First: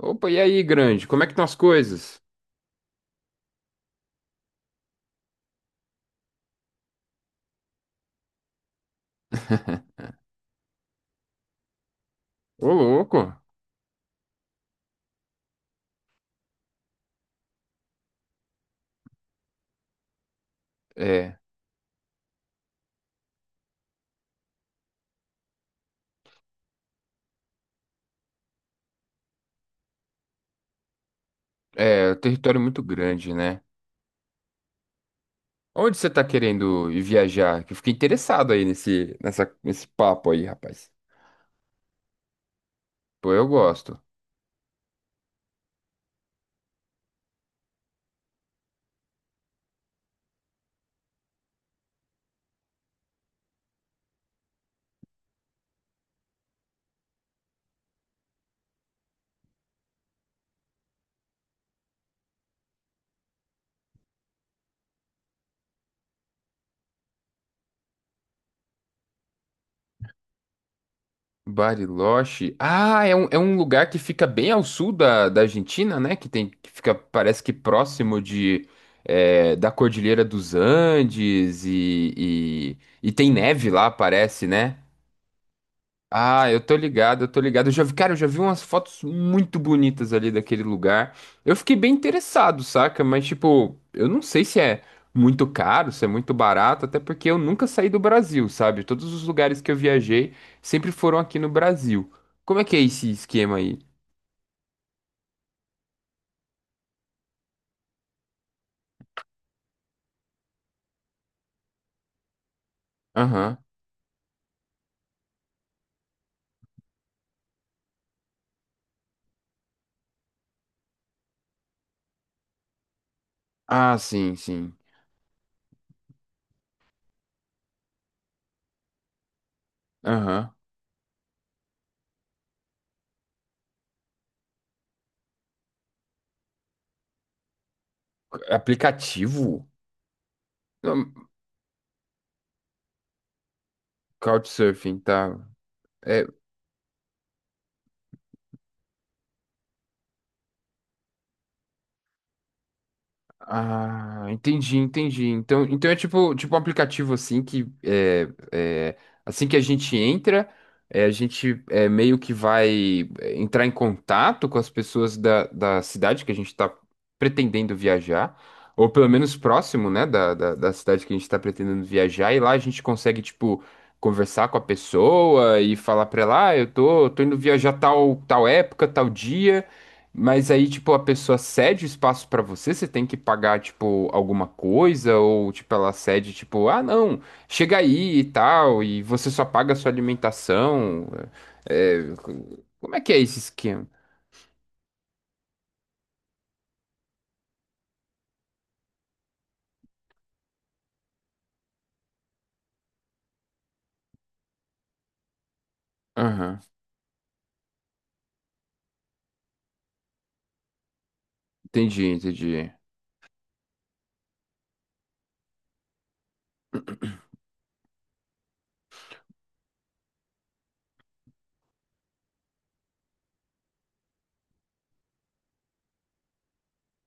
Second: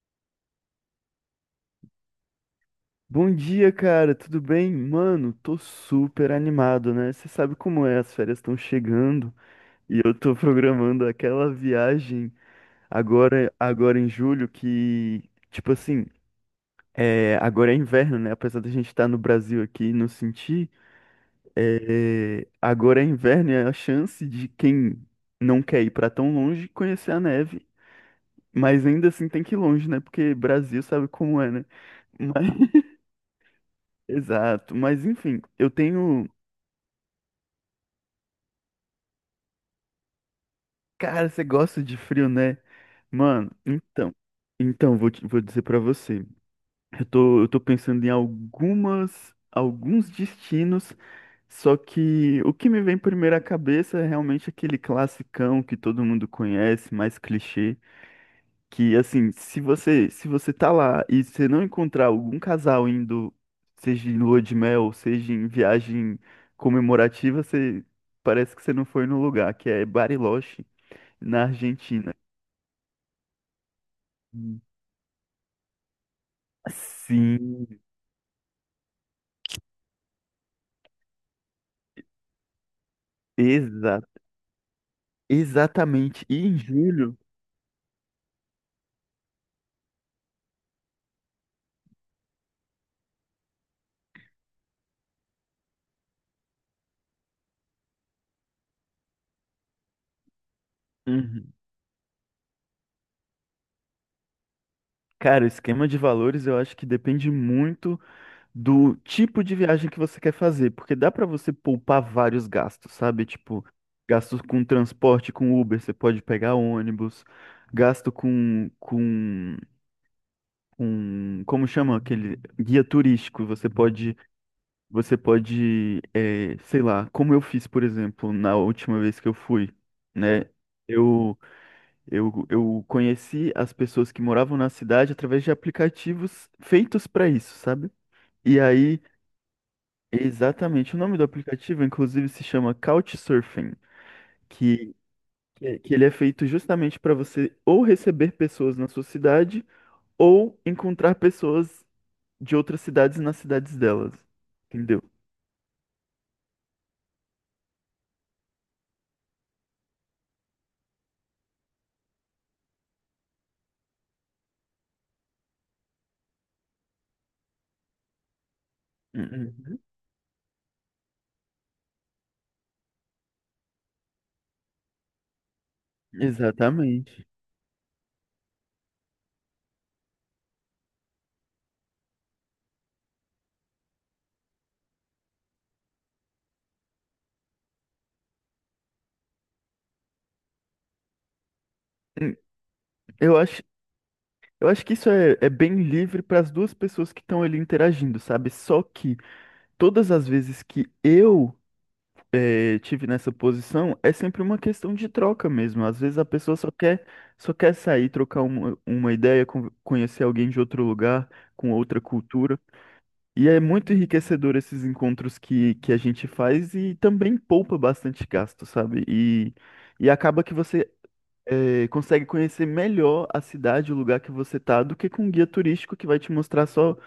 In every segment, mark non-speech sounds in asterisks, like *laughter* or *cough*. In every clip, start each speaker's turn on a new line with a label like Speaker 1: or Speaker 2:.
Speaker 1: Opa, e aí, grande? Como é que estão as coisas?
Speaker 2: Bom dia, cara, tudo bem? Mano, tô super animado, né? Você sabe como é, as férias estão chegando e
Speaker 1: *laughs*
Speaker 2: eu tô *laughs* programando aquela viagem
Speaker 1: Ô, louco.
Speaker 2: agora em julho que, tipo assim, agora é inverno, né? Apesar da gente estar no Brasil aqui e não sentir,
Speaker 1: É,
Speaker 2: agora é inverno e é a chance de quem não quer ir pra tão longe conhecer a neve, mas ainda assim tem que ir longe, né? Porque Brasil sabe como é, né?
Speaker 1: é, o
Speaker 2: Mas-
Speaker 1: território é muito
Speaker 2: *laughs*
Speaker 1: grande, né?
Speaker 2: exato, mas enfim, eu
Speaker 1: Onde você tá
Speaker 2: tenho.
Speaker 1: querendo ir viajar? Que eu fiquei interessado aí nesse papo aí, rapaz.
Speaker 2: Cara, você gosta de frio, né?
Speaker 1: Pô, eu
Speaker 2: Mano,
Speaker 1: gosto.
Speaker 2: então. Então, vou dizer pra você. Eu tô pensando em algumas, alguns destinos, só que o que me vem primeiro à cabeça é realmente aquele classicão que todo mundo conhece, mais clichê, que assim, se você tá lá e você não encontrar algum casal indo, seja em lua de mel, seja em viagem comemorativa, você parece que você não foi no lugar, que é Bariloche, na Argentina.
Speaker 1: Bariloche. Ah, é um lugar que fica bem
Speaker 2: Hum.
Speaker 1: ao sul da Argentina, né? Que tem, que fica, parece que
Speaker 2: Sim,
Speaker 1: próximo da Cordilheira dos Andes e tem neve lá,
Speaker 2: exa
Speaker 1: parece, né?
Speaker 2: exatamente. E
Speaker 1: Ah, eu
Speaker 2: em
Speaker 1: tô
Speaker 2: julho,
Speaker 1: ligado, eu tô ligado. Eu já vi, cara, eu já vi umas fotos muito bonitas ali daquele lugar. Eu fiquei bem interessado, saca? Mas, tipo, eu não sei se é muito caro, se é muito barato, até porque eu nunca saí do Brasil, sabe? Todos os lugares que eu viajei sempre foram aqui no
Speaker 2: uhum,
Speaker 1: Brasil. Como é que é esse esquema aí?
Speaker 2: cara, o esquema de valores eu acho que depende muito do tipo de viagem que você quer fazer, porque dá pra você poupar vários gastos, sabe?
Speaker 1: Aham.
Speaker 2: Tipo, gastos com transporte, com Uber, você pode pegar ônibus, gasto como chama aquele guia turístico, você
Speaker 1: Ah,
Speaker 2: pode,
Speaker 1: sim, sim.
Speaker 2: sei lá, como eu fiz, por exemplo, na última vez que eu fui, né?
Speaker 1: Aham.
Speaker 2: Eu eu conheci as pessoas que moravam na cidade através de aplicativos feitos para isso, sabe? E aí,
Speaker 1: Aplicativo?
Speaker 2: exatamente, o
Speaker 1: Não,
Speaker 2: nome do aplicativo, inclusive, se chama Couchsurfing, que,
Speaker 1: Couchsurfing, tá.
Speaker 2: que ele é
Speaker 1: É,
Speaker 2: feito justamente para você ou receber pessoas na sua cidade ou encontrar pessoas de outras cidades nas cidades delas,
Speaker 1: ah, entendi,
Speaker 2: entendeu?
Speaker 1: entendi. Então, é tipo um aplicativo assim que assim que a gente entra, a gente meio que vai entrar em contato com as pessoas da cidade que a gente está pretendendo viajar, ou pelo menos
Speaker 2: Uhum.
Speaker 1: próximo, né, da cidade que a gente está pretendendo viajar, e lá a gente consegue, tipo, conversar com a pessoa e falar para ela, ah, eu tô
Speaker 2: Exatamente.
Speaker 1: indo viajar tal, tal época, tal dia. Mas aí, tipo, a pessoa cede o espaço pra você, você tem que pagar, tipo, alguma coisa, ou, tipo, ela cede, tipo, ah, não, chega aí e tal, e você só paga a sua alimentação. É, é,
Speaker 2: Hum.
Speaker 1: como é que é
Speaker 2: Eu
Speaker 1: esse
Speaker 2: acho,
Speaker 1: esquema?
Speaker 2: eu acho que isso é, é bem livre para as duas pessoas que estão ali interagindo, sabe? Só que todas as vezes que eu tive nessa posição, é sempre uma questão de troca mesmo. Às vezes a pessoa
Speaker 1: Aham,
Speaker 2: só quer sair, trocar uma ideia, conhecer alguém de outro lugar, com outra
Speaker 1: entendi,
Speaker 2: cultura.
Speaker 1: entendi.
Speaker 2: E é muito enriquecedor esses encontros que a gente faz e também poupa bastante gasto, sabe? E acaba que você consegue conhecer melhor a cidade, o lugar que você tá, do que com um guia turístico que vai te mostrar só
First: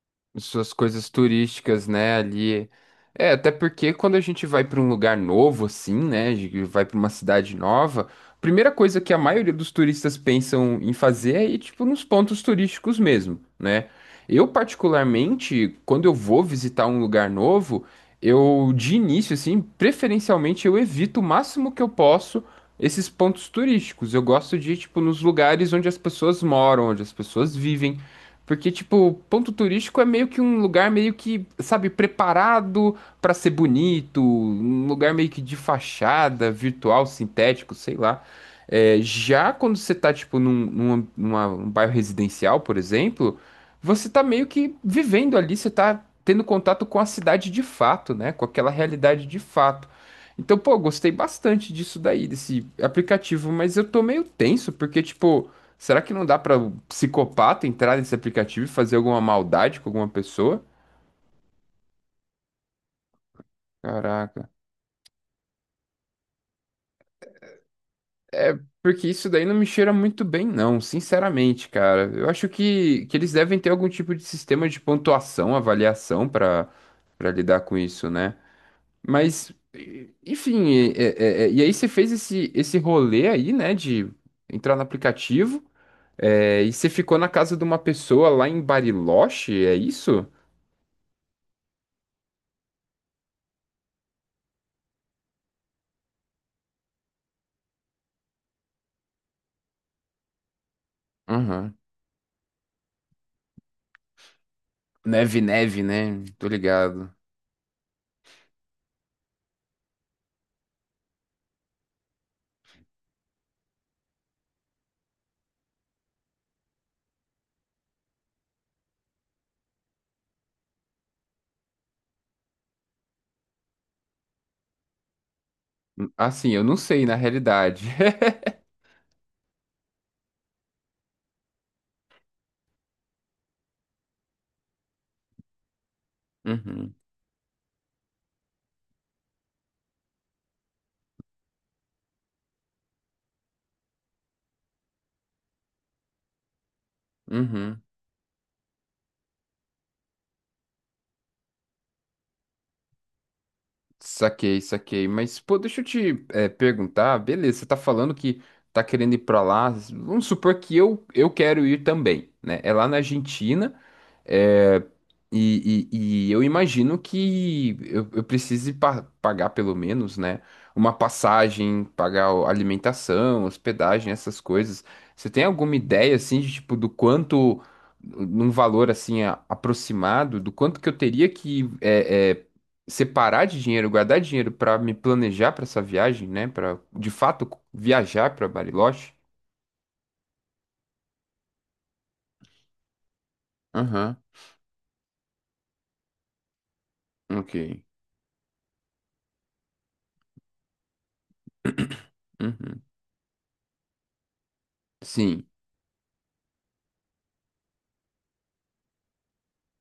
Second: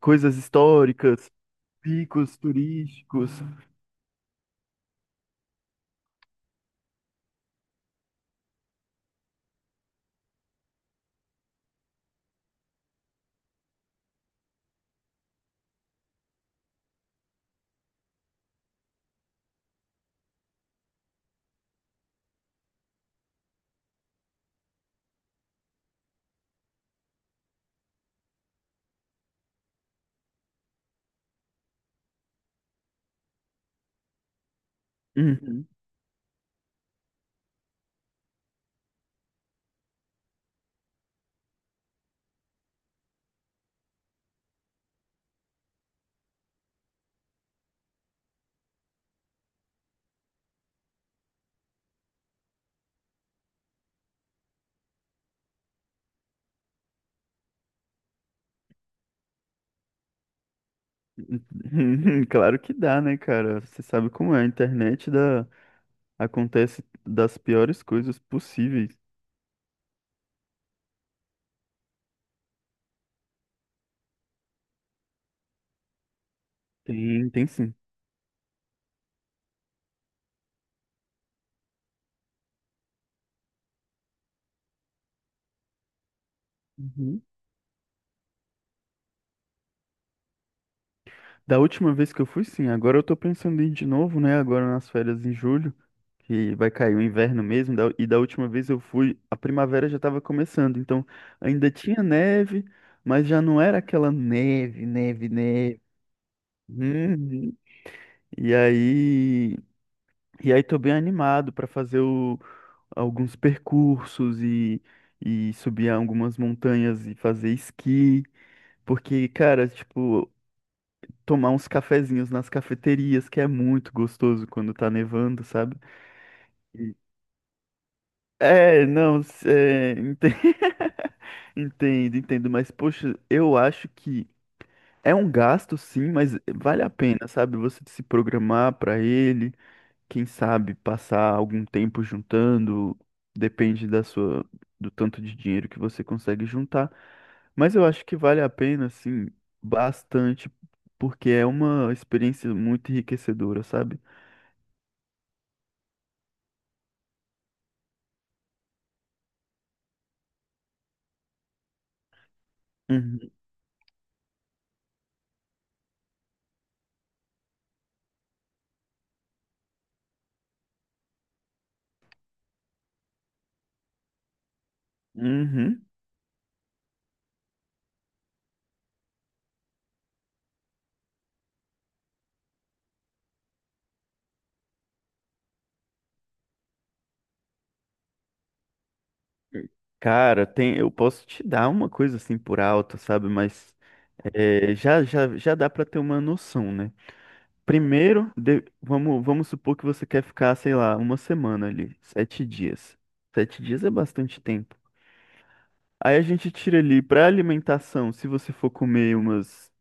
Speaker 2: coisas
Speaker 1: Suas coisas
Speaker 2: históricas,
Speaker 1: turísticas, né,
Speaker 2: picos
Speaker 1: ali. É,
Speaker 2: turísticos.
Speaker 1: até porque quando a gente vai para um lugar novo assim, né, a gente vai para uma cidade nova, a primeira coisa que a maioria dos turistas pensam em fazer é ir tipo nos pontos turísticos mesmo, né? Eu particularmente, quando eu vou visitar um lugar novo, eu de início assim, preferencialmente eu evito o máximo que eu posso esses pontos turísticos. Eu gosto de ir tipo nos lugares onde as pessoas moram, onde as pessoas vivem porque, tipo, ponto turístico é meio que um lugar meio que, sabe, preparado pra ser bonito, um lugar meio que de
Speaker 2: Uhum.
Speaker 1: fachada, virtual, sintético, sei lá. É, já quando você tá, tipo, um bairro residencial, por exemplo, você tá meio que vivendo ali, você tá tendo contato com a cidade de fato, né? Com aquela realidade de fato. Então, pô, gostei bastante disso daí, desse aplicativo, mas eu tô meio tenso, porque, tipo. Será que não dá pra o psicopata entrar nesse aplicativo e fazer alguma maldade com alguma pessoa?
Speaker 2: *laughs* Claro que dá, né, cara? Você sabe como é, a
Speaker 1: Caraca.
Speaker 2: internet dá, acontece das piores coisas possíveis.
Speaker 1: Porque isso daí não me cheira muito bem, não, sinceramente, cara. Eu acho que eles devem ter algum tipo de sistema de pontuação, avaliação pra
Speaker 2: Tem,
Speaker 1: para
Speaker 2: tem
Speaker 1: lidar
Speaker 2: sim.
Speaker 1: com isso, né? Mas, enfim, e aí você fez esse rolê aí, né, de entrar no aplicativo, e você ficou
Speaker 2: Uhum.
Speaker 1: na casa de uma pessoa lá em Bariloche, é isso?
Speaker 2: Da última vez que eu fui, sim. Agora eu tô pensando em ir de novo, né? Agora nas férias em julho, que vai cair o inverno mesmo. E da última vez eu fui, a primavera já tava começando. Então ainda
Speaker 1: Aham.
Speaker 2: tinha neve, mas já não era aquela neve, neve,
Speaker 1: Neve,
Speaker 2: neve.
Speaker 1: neve, né? Tô ligado.
Speaker 2: Uhum. E aí, tô bem animado pra fazer o alguns percursos e subir algumas montanhas e fazer esqui, porque, cara, tipo, tomar uns cafezinhos nas cafeterias, que é muito gostoso quando tá nevando, sabe?
Speaker 1: Assim, eu não
Speaker 2: E-
Speaker 1: sei, na realidade. *laughs*
Speaker 2: Não, *laughs* entendo, entendo, mas, poxa, eu acho que é um gasto, sim, mas vale a
Speaker 1: Uhum,
Speaker 2: pena, sabe? Você se programar pra ele. Quem sabe, passar algum tempo juntando, depende da sua, do tanto de dinheiro que você consegue juntar. Mas
Speaker 1: uhum.
Speaker 2: eu acho que vale a pena, assim, bastante, porque é uma experiência muito enriquecedora, sabe?
Speaker 1: Saquei, saquei. Mas, pô, deixa eu te perguntar. Beleza, você tá falando que tá querendo ir pra lá. Vamos supor que eu quero ir também, né? É lá na
Speaker 2: Uhum.
Speaker 1: Argentina. É, e eu imagino que eu precise pagar pelo menos, né, uma passagem, pagar alimentação, hospedagem, essas coisas. Você tem alguma
Speaker 2: Uhum.
Speaker 1: ideia, assim, de, tipo, do quanto, num valor, assim, aproximado, do quanto que eu teria que separar de dinheiro, guardar dinheiro para me planejar para essa viagem, né, para, de fato, viajar para Bariloche?
Speaker 2: Cara, eu posso te dar uma coisa assim por alto, sabe? Mas
Speaker 1: Aham,
Speaker 2: já dá pra ter uma noção, né?
Speaker 1: ok.
Speaker 2: Primeiro, vamos supor que você quer ficar, sei lá, uma semana ali, sete
Speaker 1: Uhum.
Speaker 2: dias. 7 dias é bastante tempo.
Speaker 1: Sim,
Speaker 2: Aí a gente tira ali para alimentação, se você for comer umas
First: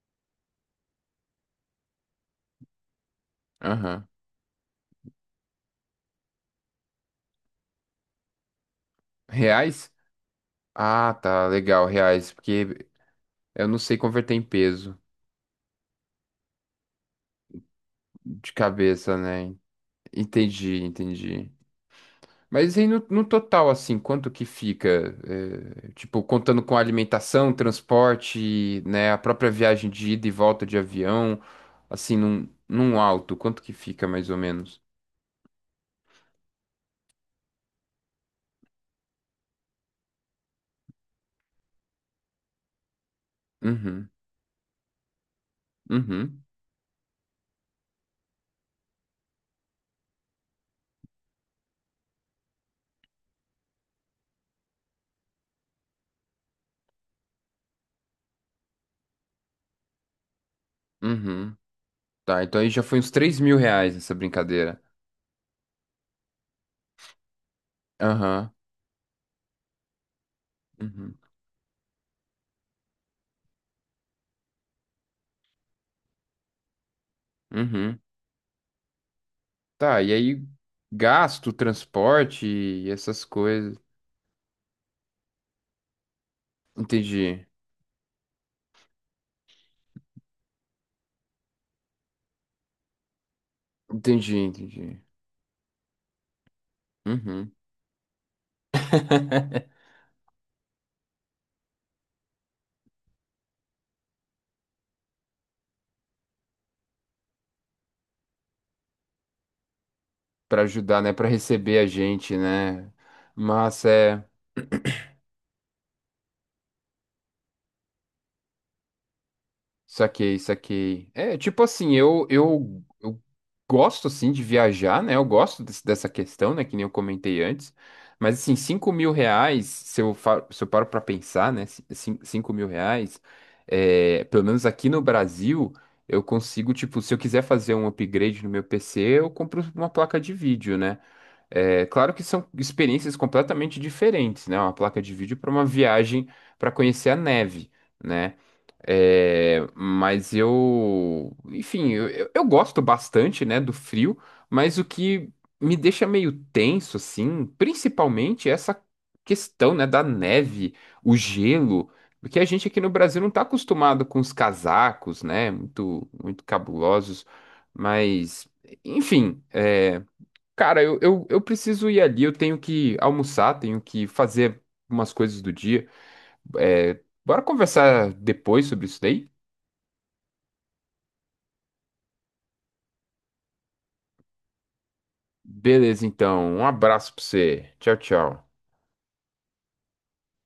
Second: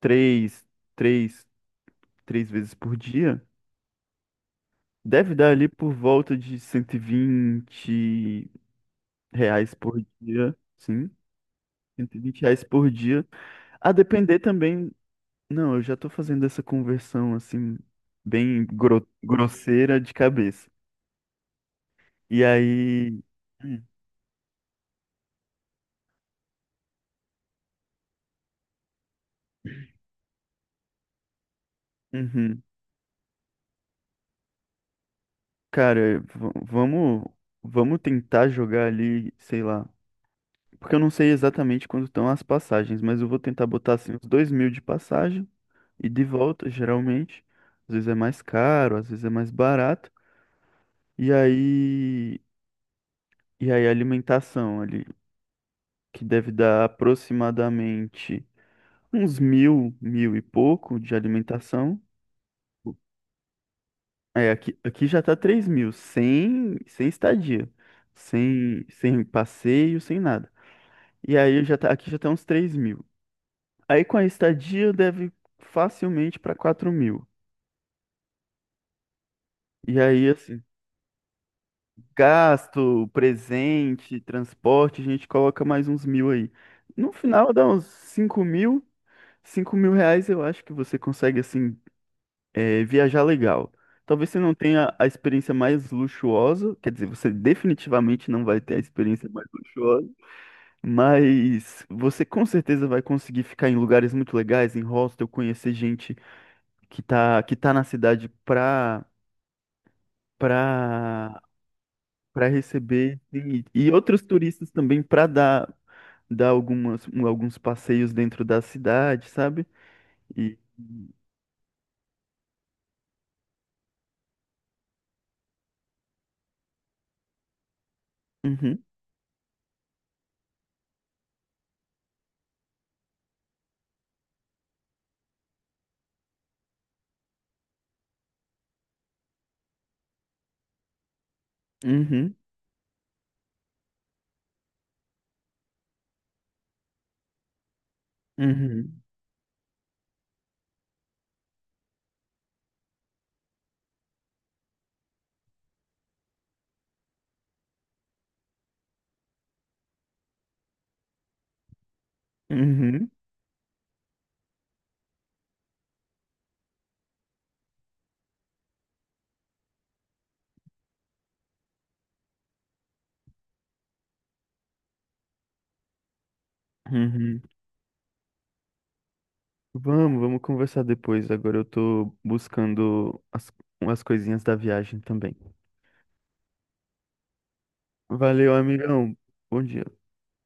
Speaker 2: três, três, 3 vezes por dia,
Speaker 1: aham.
Speaker 2: deve dar ali por volta de 120 reais
Speaker 1: Reais?
Speaker 2: por dia, sim,
Speaker 1: Ah, tá, legal,
Speaker 2: cento e
Speaker 1: reais,
Speaker 2: vinte reais
Speaker 1: porque
Speaker 2: por dia.
Speaker 1: eu não
Speaker 2: A
Speaker 1: sei converter
Speaker 2: depender
Speaker 1: em
Speaker 2: também,
Speaker 1: peso
Speaker 2: não, eu já tô fazendo essa conversão assim
Speaker 1: de
Speaker 2: bem
Speaker 1: cabeça, né?
Speaker 2: grosseira de cabeça.
Speaker 1: Entendi, entendi.
Speaker 2: E
Speaker 1: Mas e no,
Speaker 2: aí,
Speaker 1: no total,
Speaker 2: hum,
Speaker 1: assim, quanto que fica? Tipo, contando com alimentação, transporte, né? A própria viagem de ida e volta de avião, assim, num,
Speaker 2: uhum,
Speaker 1: num alto, quanto que fica mais ou menos?
Speaker 2: cara, vamos vamos tentar jogar ali, sei lá. Porque eu não sei exatamente quanto estão as passagens, mas eu vou tentar botar
Speaker 1: Uhum,
Speaker 2: assim uns 2 mil de passagem e de
Speaker 1: uhum,
Speaker 2: volta, geralmente. Às vezes é mais caro, às vezes é mais barato. E aí, a alimentação ali, que deve dar aproximadamente uns mil, mil e pouco de
Speaker 1: uhum.
Speaker 2: alimentação.
Speaker 1: Tá, então aí já foi uns R$ 3.000 essa
Speaker 2: É,
Speaker 1: brincadeira.
Speaker 2: aqui já tá 3 mil, sem estadia,
Speaker 1: Aham,
Speaker 2: sem passeio, sem nada.
Speaker 1: uhum,
Speaker 2: E aí já tá, aqui já tá uns 3 mil. Aí com a estadia deve facilmente para 4 mil.
Speaker 1: uhum.
Speaker 2: E
Speaker 1: Tá, e
Speaker 2: aí,
Speaker 1: aí
Speaker 2: assim,
Speaker 1: gasto, transporte e
Speaker 2: gasto,
Speaker 1: essas coisas.
Speaker 2: presente, transporte, a gente coloca mais uns mil aí. No
Speaker 1: Entendi.
Speaker 2: final dá uns 5 mil. 5 mil reais eu acho que você consegue, assim, viajar legal. Talvez
Speaker 1: Entendi,
Speaker 2: você não tenha
Speaker 1: entendi.
Speaker 2: a experiência mais luxuosa, quer dizer, você
Speaker 1: Uhum.
Speaker 2: definitivamente não vai ter a experiência mais
Speaker 1: *laughs*
Speaker 2: luxuosa, mas você com certeza vai conseguir ficar em lugares muito legais, em hostel, conhecer gente que tá na cidade pra
Speaker 1: Para ajudar, né? Para
Speaker 2: para
Speaker 1: receber a gente,
Speaker 2: para
Speaker 1: né?
Speaker 2: receber
Speaker 1: Mas
Speaker 2: e outros
Speaker 1: é.
Speaker 2: turistas também para dar algumas alguns passeios dentro da cidade, sabe?
Speaker 1: Saquei,
Speaker 2: E
Speaker 1: saquei. É, tipo assim, eu gosto, assim, de viajar, né? Eu gosto dessa questão, né? Que nem eu comentei antes. Mas, assim,
Speaker 2: uhum,
Speaker 1: R$ 5.000, se eu paro pra pensar, né? 5 mil reais, pelo menos aqui no Brasil, eu consigo, tipo, se eu quiser fazer um upgrade no meu PC, eu compro uma placa de vídeo, né? É, claro que
Speaker 2: uhum,
Speaker 1: são experiências completamente diferentes, né? Uma placa de vídeo para uma viagem para conhecer a neve, né?
Speaker 2: uhum,
Speaker 1: É, mas eu, enfim, eu gosto bastante, né, do frio, mas o que me deixa meio tenso, assim, principalmente é essa questão, né, da neve, o gelo, porque a gente aqui no
Speaker 2: uhum,
Speaker 1: Brasil não está acostumado com os casacos, né, muito, muito cabulosos, mas, enfim. Cara, eu preciso ir ali, eu tenho que almoçar, tenho que fazer umas coisas do dia. É,
Speaker 2: uhum.
Speaker 1: bora conversar depois sobre isso daí?
Speaker 2: Vamos conversar depois. Agora eu tô buscando as, coisinhas da viagem também.
Speaker 1: Beleza, então. Um abraço pra você. Tchau, tchau.
Speaker 2: Valeu, amigão. Bom dia.